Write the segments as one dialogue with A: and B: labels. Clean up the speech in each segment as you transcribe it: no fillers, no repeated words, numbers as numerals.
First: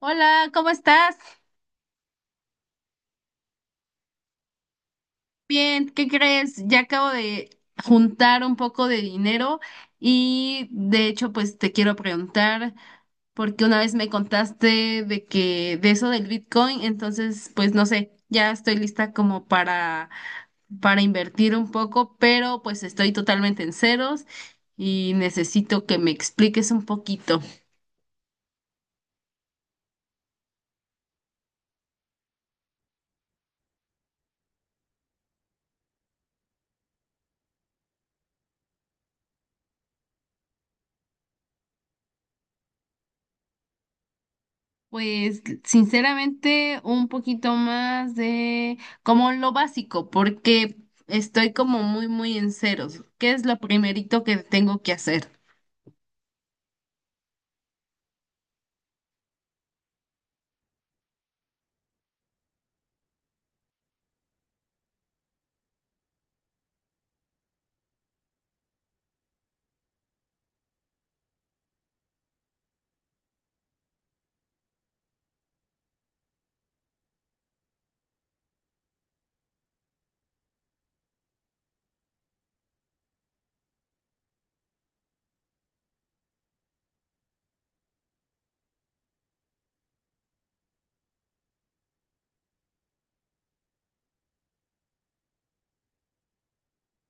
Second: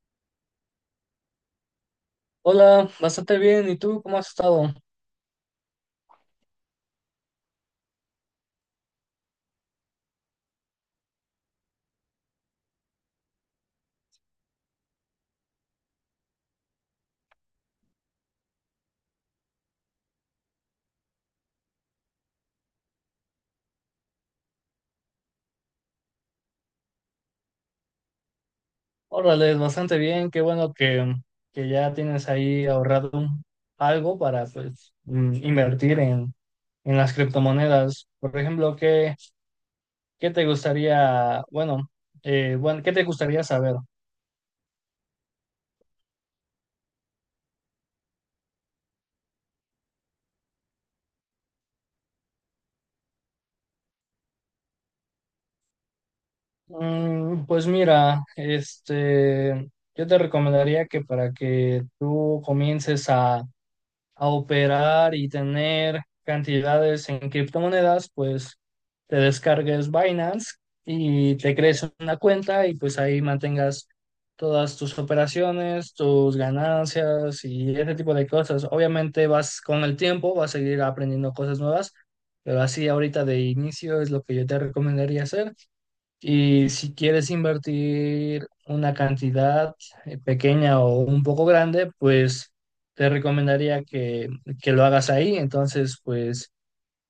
A: Hola, ¿cómo estás?
B: Hola, bastante bien. ¿Y tú cómo has estado?
A: Bien, ¿qué crees? Ya acabo de juntar un poco de dinero y de hecho pues te quiero preguntar porque una vez me contaste de eso del Bitcoin, entonces pues no sé, ya estoy lista como para invertir un poco, pero pues estoy totalmente en ceros y necesito que me expliques un poquito.
B: Órale, bastante bien. Qué bueno que ya tienes ahí ahorrado algo para pues invertir en las criptomonedas. Por ejemplo, ¿qué te gustaría, bueno, ¿qué te gustaría saber?
A: Pues sinceramente un poquito más de como lo básico, porque estoy como muy, muy en ceros. ¿Qué es lo primerito que tengo que hacer?
B: Pues mira, yo te recomendaría que para que tú comiences a operar y tener cantidades en criptomonedas, pues te descargues Binance y te crees una cuenta y pues ahí mantengas todas tus operaciones, tus ganancias y ese tipo de cosas. Obviamente vas con el tiempo, vas a seguir aprendiendo cosas nuevas, pero así ahorita de inicio es lo que yo te recomendaría hacer. Y si quieres invertir una cantidad pequeña o un poco grande, pues te recomendaría que lo hagas ahí. Entonces, pues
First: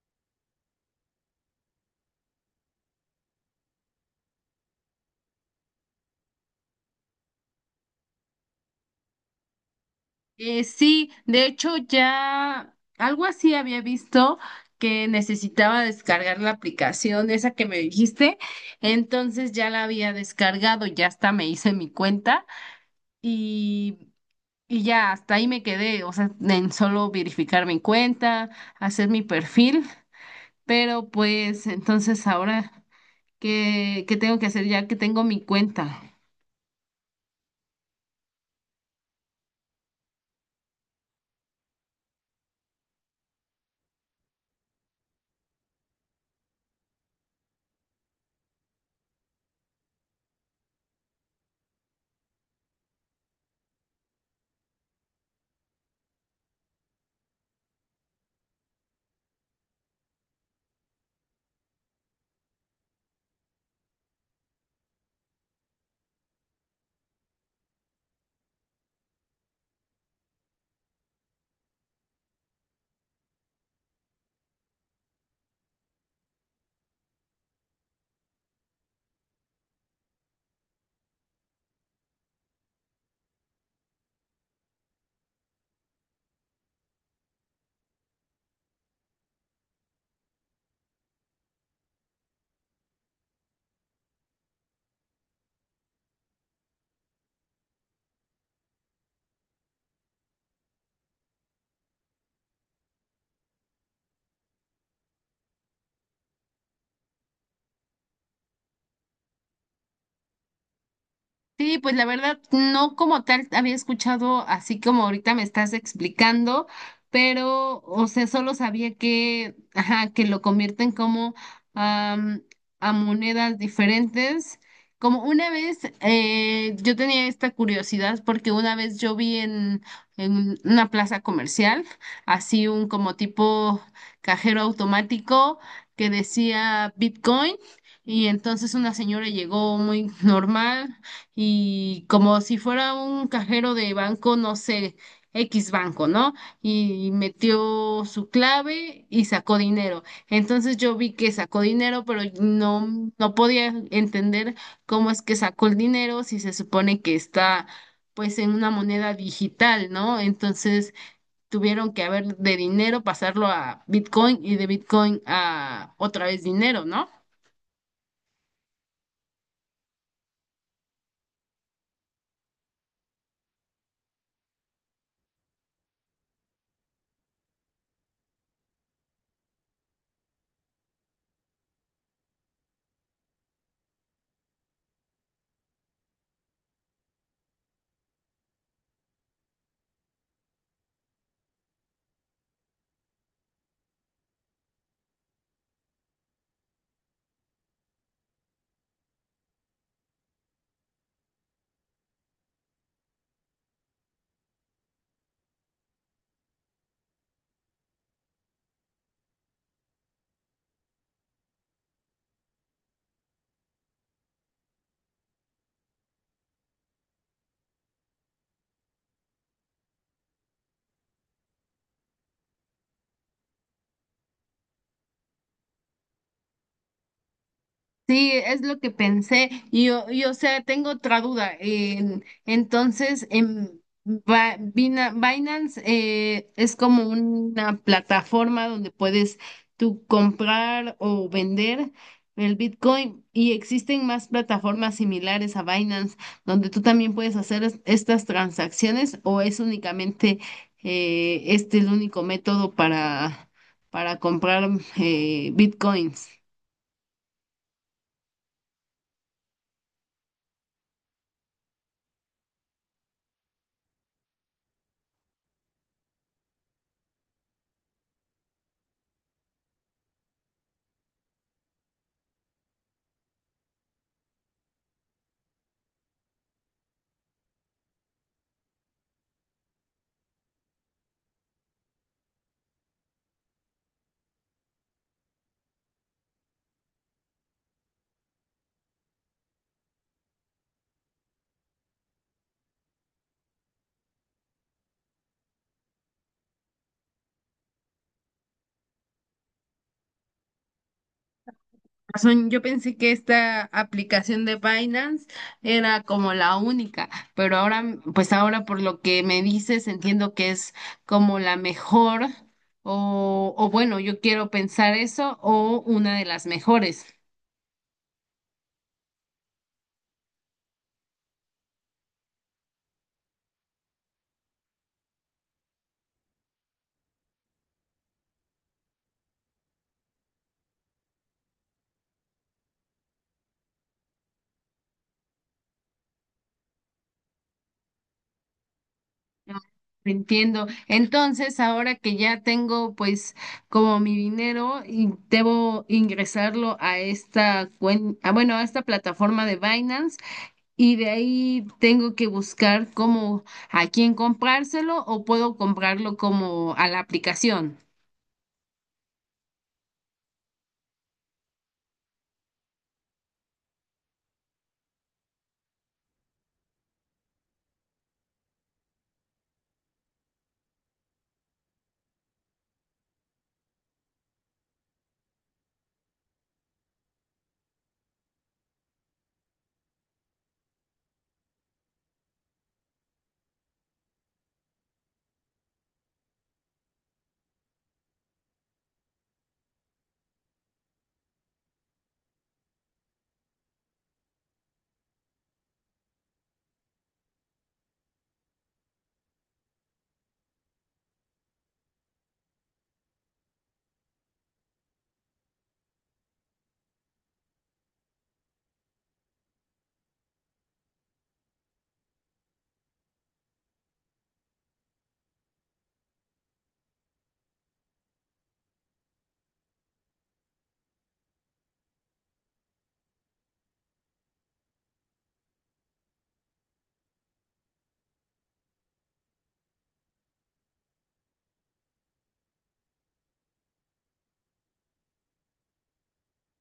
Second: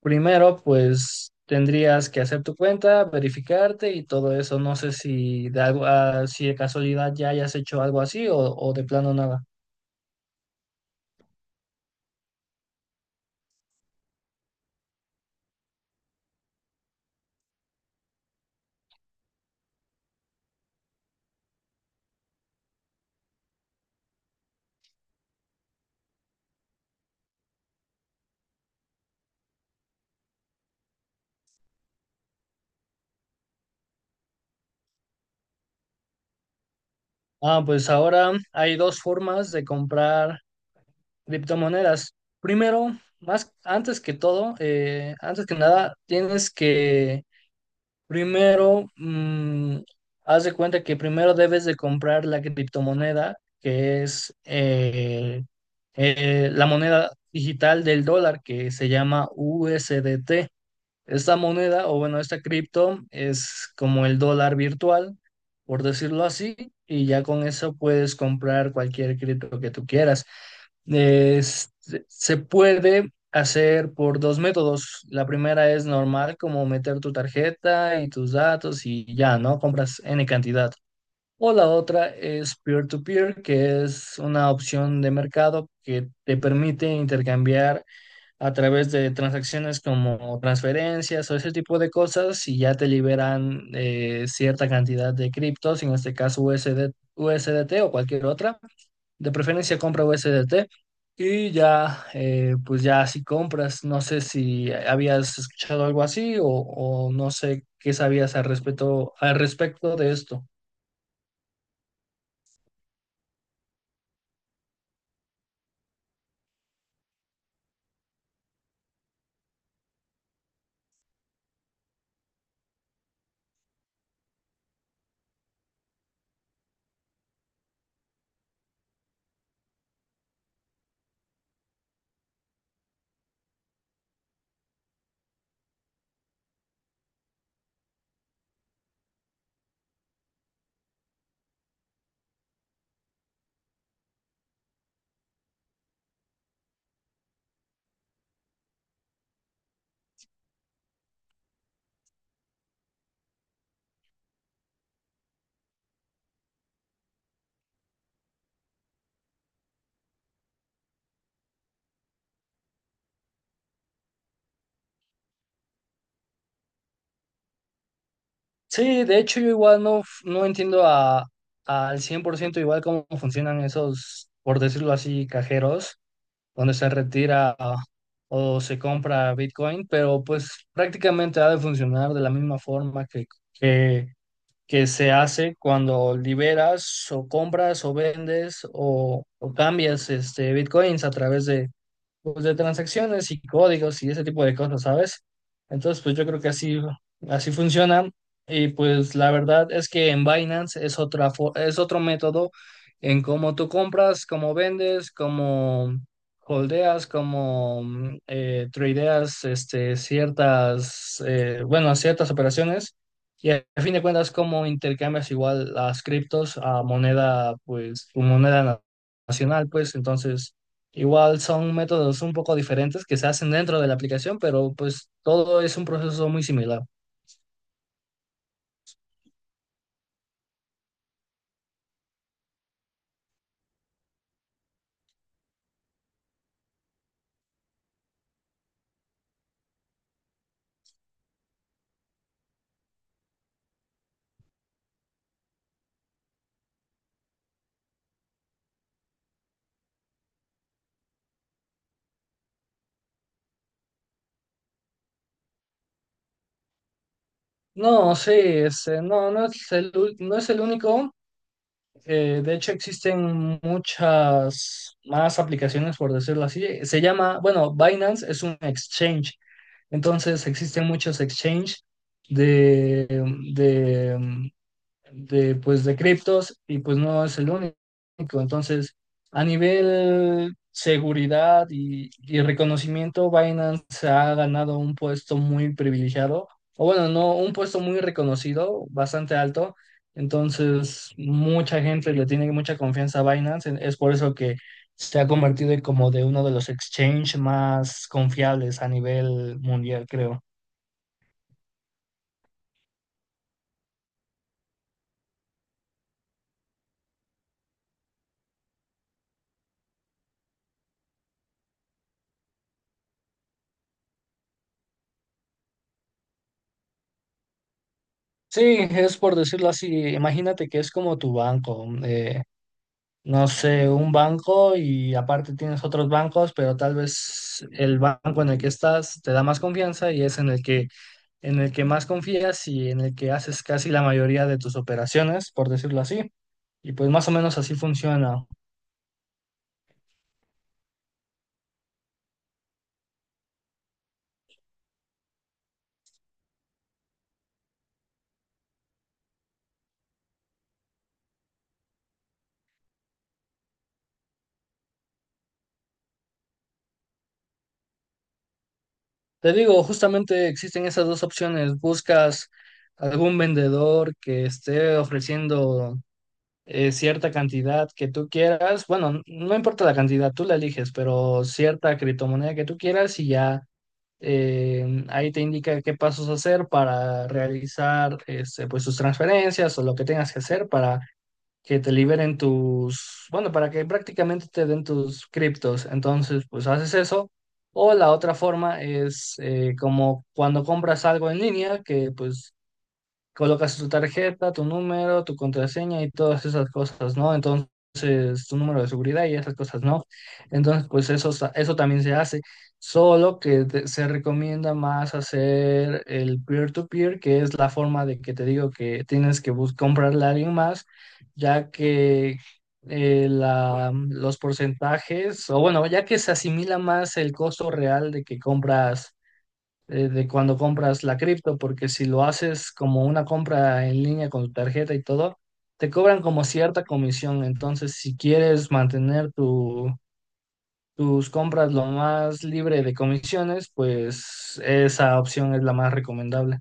B: primero, pues tendrías que hacer tu cuenta, verificarte y todo eso. No sé si de algo, ah, si de casualidad ya hayas hecho algo así o de plano nada.
A: Sí, de hecho ya algo así había visto que necesitaba descargar la aplicación esa que me dijiste, entonces ya la había descargado, ya hasta me hice mi cuenta y, y ya hasta ahí me quedé, o sea, en solo verificar mi cuenta, hacer mi perfil. Pero pues entonces ahora, ¿qué tengo que hacer ya que tengo mi cuenta?
B: Ah, pues ahora hay dos formas de comprar criptomonedas. Primero, más antes que todo, antes que nada, tienes que Primero, mm, haz de cuenta que primero debes de comprar la criptomoneda, que es la moneda digital del dólar, que se llama USDT. Esta moneda, o bueno, esta cripto es como el dólar virtual, por decirlo así, y ya con eso puedes comprar cualquier cripto que tú quieras. Es- Se puede hacer por dos métodos. La primera es normal, como meter tu tarjeta y tus datos y ya, ¿no? Compras N cantidad. O la otra es peer-to-peer, que es una opción de mercado que te permite intercambiar a través de transacciones como transferencias o ese tipo de cosas y ya te liberan cierta cantidad de criptos, en este caso USD, USDT o cualquier otra. De preferencia compra USDT y ya, pues ya si compras, no sé si habías escuchado algo así o no sé qué sabías al respecto de esto.
A: Sí, pues la verdad, no como tal había escuchado así como ahorita me estás explicando, pero, o sea, solo sabía que, ajá, que lo convierten como am, a monedas diferentes. Como una vez, yo tenía esta curiosidad porque una vez yo vi en una plaza comercial, así un como tipo cajero automático que decía Bitcoin. Y entonces una señora llegó muy normal, y como si fuera un cajero de banco, no sé, X banco, ¿no? Y metió su clave y sacó dinero. Entonces yo vi que sacó dinero, pero no podía entender cómo es que sacó el dinero si se supone que está pues en una moneda digital, ¿no? Entonces tuvieron que haber de dinero pasarlo a Bitcoin y de Bitcoin a otra vez dinero, ¿no?
B: Sí, de hecho yo igual no entiendo a, al 100% igual cómo funcionan esos, por decirlo así, cajeros, donde se retira o se compra Bitcoin, pero pues prácticamente ha de funcionar de la misma forma que, que se hace cuando liberas o compras o vendes o cambias Bitcoins a través de, pues, de transacciones y códigos y ese tipo de cosas, ¿sabes? Entonces, pues yo creo que así, así funciona. Y pues la verdad es que en Binance es es otro método en cómo tú compras, cómo vendes, cómo holdeas, cómo tradeas ciertas, ciertas operaciones. Y a fin de cuentas, cómo intercambias igual las criptos a moneda, pues, tu nacional, pues, entonces. Igual son métodos un poco diferentes que se hacen dentro de la aplicación, pero pues todo es un proceso muy similar.
A: Sí, es lo que pensé. Y o sea, tengo otra duda. Entonces, en Binance es como una plataforma donde puedes tú comprar o vender el Bitcoin y existen más plataformas similares a Binance donde tú también puedes hacer estas transacciones o es únicamente el único método para comprar Bitcoins.
B: No, sí, no, no es no es el único. De hecho, existen muchas más aplicaciones, por decirlo así. Se llama, bueno, Binance es un exchange. Entonces, existen muchos exchange de, de, pues, de criptos y pues no es el único. Entonces, a nivel seguridad y reconocimiento, Binance ha ganado un puesto muy privilegiado, o bueno, no, un puesto muy reconocido, bastante alto. Entonces, mucha gente le tiene mucha confianza a Binance. Es por eso que se ha convertido en como de uno de los exchanges más confiables a nivel mundial, creo.
A: Razón, yo pensé que esta aplicación de Binance era como la única, pero ahora, pues ahora por lo que me dices, entiendo que es como la mejor, o bueno, yo quiero pensar eso, o una de las mejores.
B: Sí, es por decirlo así. Imagínate que es como tu banco. No sé, un banco y aparte tienes otros bancos, pero tal vez el banco en el que estás te da más confianza y es en el que más confías y en el que haces casi la mayoría de tus operaciones, por decirlo así. Y pues más o menos así funciona.
A: Entiendo. Entonces, ahora que ya tengo pues como mi dinero y debo ingresarlo a esta ah, bueno, a esta plataforma de Binance. Y de ahí tengo que buscar cómo a quién comprárselo o puedo comprarlo como a la aplicación.
B: Te digo, justamente existen esas dos opciones. Buscas algún vendedor que esté ofreciendo cierta cantidad que tú quieras. Bueno, no importa la cantidad, tú la eliges, pero cierta criptomoneda que tú quieras y ya. Ahí te indica qué pasos hacer para realizar pues, tus transferencias o lo que tengas que hacer para que te liberen tus, bueno, para que prácticamente te den tus criptos. Entonces, pues haces eso. O la otra forma es como cuando compras algo en línea, que pues colocas tu tarjeta, tu número, tu contraseña y todas esas cosas, ¿no? Entonces, tu número de seguridad y esas cosas, ¿no? Entonces, eso también se hace, solo que se recomienda más hacer el peer-to-peer, que es la forma de que te digo que tienes que comprarle a alguien más, ya que... los porcentajes, o bueno, ya que se asimila más el costo real de que compras de cuando compras la cripto, porque si lo haces como una compra en línea con tu tarjeta y todo, te cobran como cierta comisión. Entonces, si quieres mantener tu, tus compras lo más libre de comisiones, pues esa opción es la más recomendable.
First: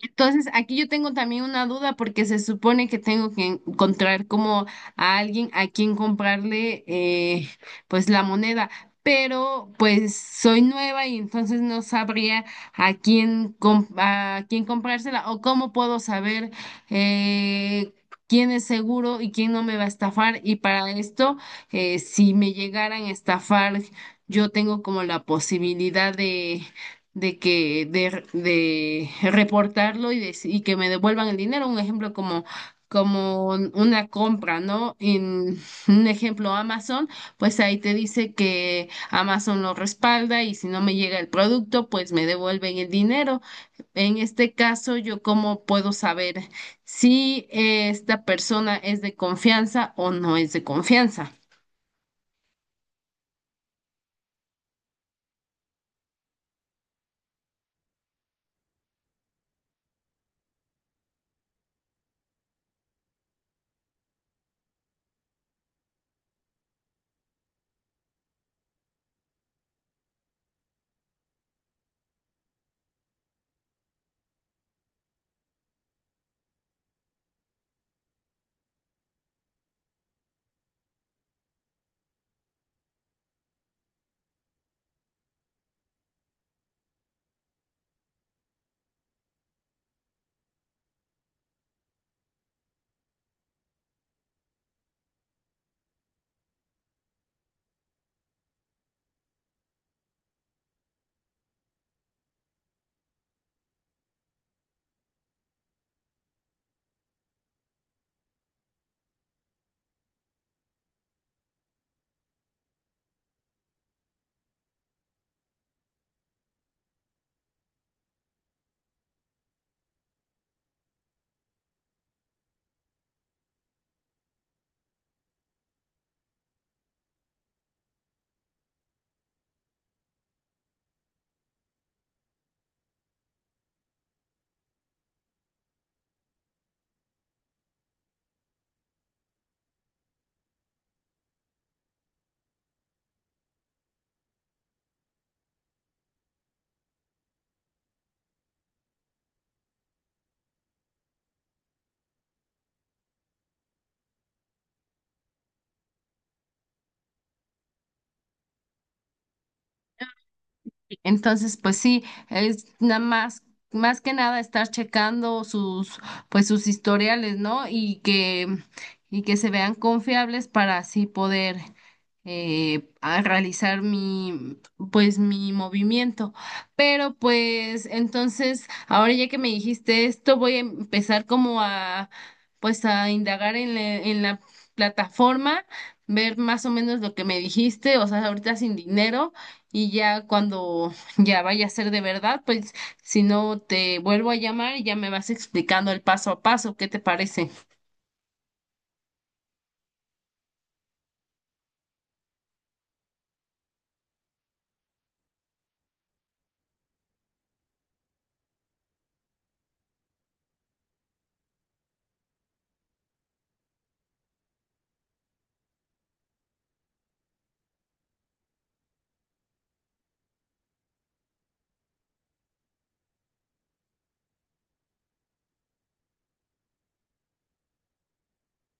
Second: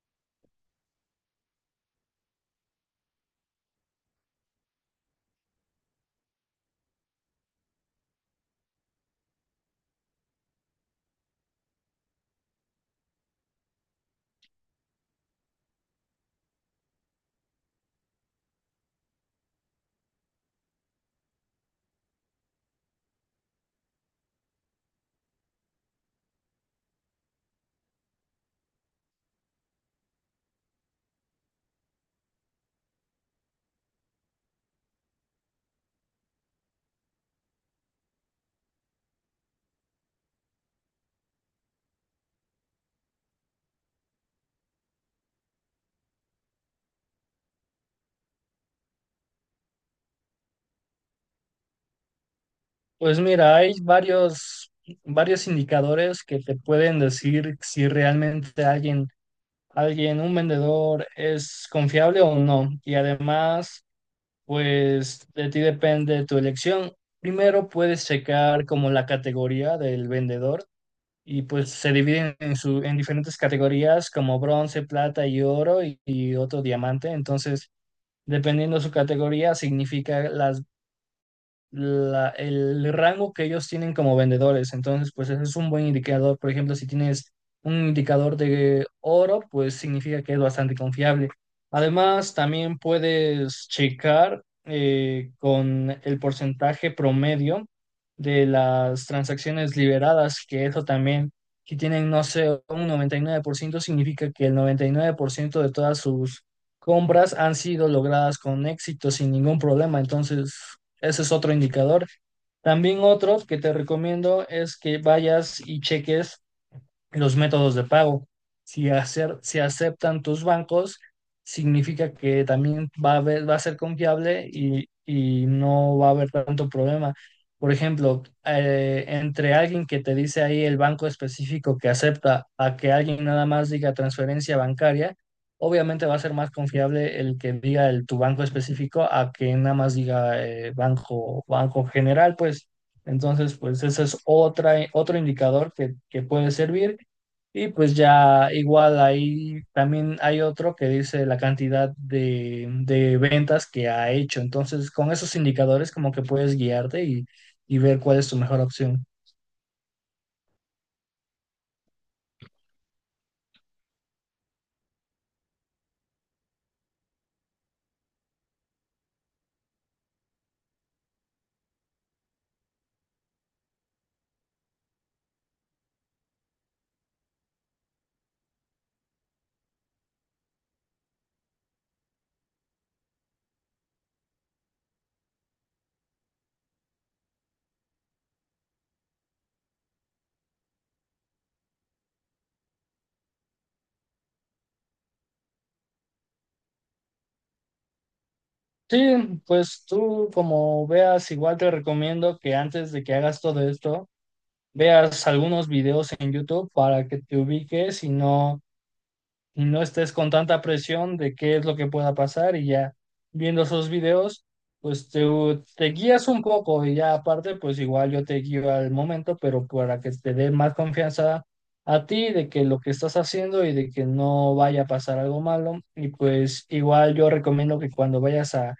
A: Entonces, aquí yo tengo también una duda porque se supone que tengo que encontrar como a alguien a quien comprarle pues la moneda, pero pues soy nueva y entonces no sabría a a quién comprársela o cómo puedo saber eh, quién es seguro y quién no me va a estafar. Y para esto, si me llegaran a estafar, yo tengo como la posibilidad de de reportarlo y que me devuelvan el dinero. Un ejemplo como, como una compra, ¿no? En un ejemplo Amazon, pues ahí te dice que Amazon lo respalda y si no me llega el producto, pues me devuelven el dinero. En este caso, yo cómo puedo saber si esta persona es de confianza o no es de confianza.
B: Pues mira, hay varios, varios indicadores que te pueden decir si realmente alguien, alguien, un vendedor es confiable o no. Y además, pues de ti depende tu elección. Primero puedes checar como la categoría del vendedor y pues se dividen en diferentes categorías como bronce, plata y oro y otro diamante. Entonces, dependiendo su categoría, significa el rango que ellos tienen como vendedores. Entonces, pues ese es un buen indicador. Por ejemplo, si tienes un indicador de oro, pues significa que es bastante confiable. Además, también puedes checar con el porcentaje promedio de las transacciones liberadas, que eso también, si tienen, no sé, un 99%, significa que el 99% de todas sus compras han sido logradas con éxito, sin ningún problema. Entonces, ese es otro indicador. También otro que te recomiendo es que vayas y cheques los métodos de pago. Si aceptan tus bancos, significa que también va a ser confiable y no va a haber tanto problema. Por ejemplo, entre alguien que te dice ahí el banco específico que acepta a que alguien nada más diga transferencia bancaria, obviamente va a ser más confiable el que diga tu banco específico a que nada más diga banco general, pues. Entonces, pues ese es otro indicador que puede servir. Y pues ya igual ahí también hay otro que dice la cantidad de ventas que ha hecho. Entonces, con esos indicadores como que puedes guiarte y ver cuál es tu mejor opción.
A: Entonces, pues sí, es nada más, más que nada estar checando sus, pues sus historiales, ¿no? Y que se vean confiables para así poder a realizar mi, pues mi movimiento. Pero pues entonces, ahora ya que me dijiste esto, voy a empezar como a, pues a indagar en en la plataforma, ver más o menos lo que me dijiste, o sea, ahorita sin dinero y ya cuando ya vaya a ser de verdad, pues si no te vuelvo a llamar y ya me vas explicando el paso a paso, ¿qué te parece?
B: Sí, pues tú como veas, igual te recomiendo que antes de que hagas todo esto, veas algunos videos en YouTube para que te ubiques y no estés con tanta presión de qué es lo que pueda pasar y ya viendo esos videos, pues te guías un poco y ya aparte, pues igual yo te guío al momento, pero para que te dé más confianza a ti de que lo que estás haciendo y de que no vaya a pasar algo malo. Y pues igual yo recomiendo que cuando vayas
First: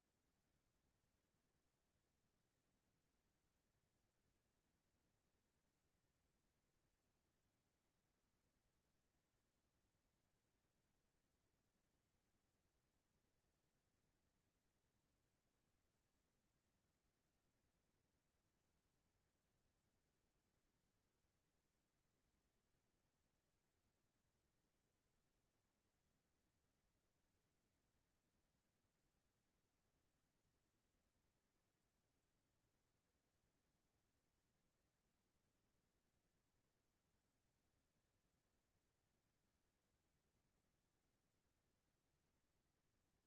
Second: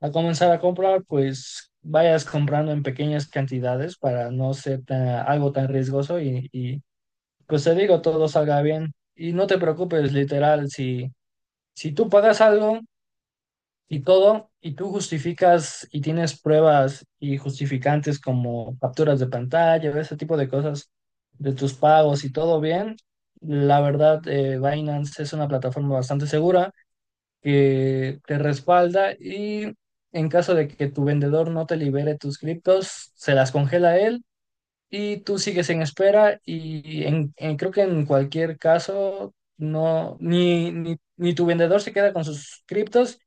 B: a comenzar a comprar, pues... vayas comprando en pequeñas cantidades para no ser algo tan riesgoso y pues te digo, todo salga bien. Y no te preocupes, literal, si tú pagas algo y todo, y tú justificas y tienes pruebas y justificantes como capturas de pantalla, ese tipo de cosas de tus pagos y todo bien, la verdad, Binance es una plataforma bastante segura que te respalda y en caso de que tu vendedor no te libere tus criptos, se las congela él y tú sigues en espera y creo que en cualquier caso no ni tu vendedor se queda con sus criptos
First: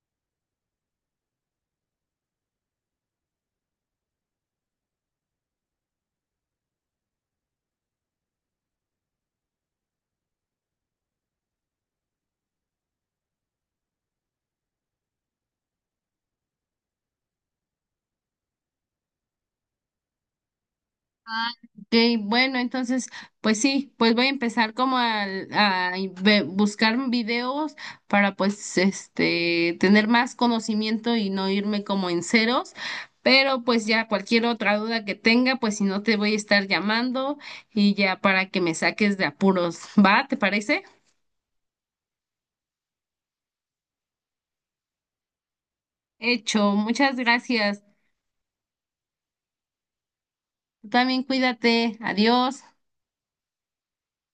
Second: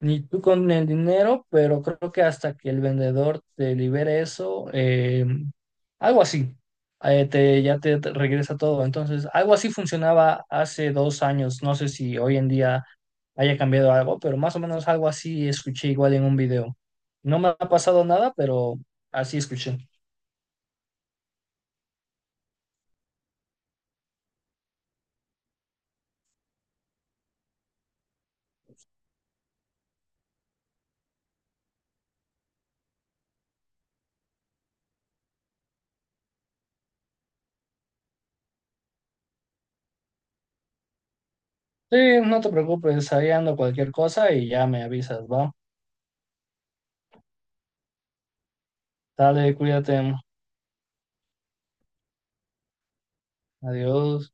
B: ni tú con el dinero, pero creo que hasta que el vendedor te libere eso, algo así, ya te regresa todo. Entonces, algo así funcionaba hace 2 años. No sé si hoy en día haya cambiado algo, pero más o menos algo así escuché igual en un video. No me ha pasado nada, pero así escuché.
A: Ok, bueno, entonces, pues sí, pues voy a empezar como a buscar videos para pues este tener más conocimiento y no irme como en ceros, pero pues ya cualquier otra duda que tenga, pues si no te voy a estar llamando y ya para que me saques de apuros, ¿va? ¿Te parece?
B: Sí, no te preocupes, ahí ando cualquier cosa y ya me avisas, ¿va?
A: Hecho, muchas gracias.
B: Dale, cuídate.
A: Tú también cuídate, adiós.
B: Adiós.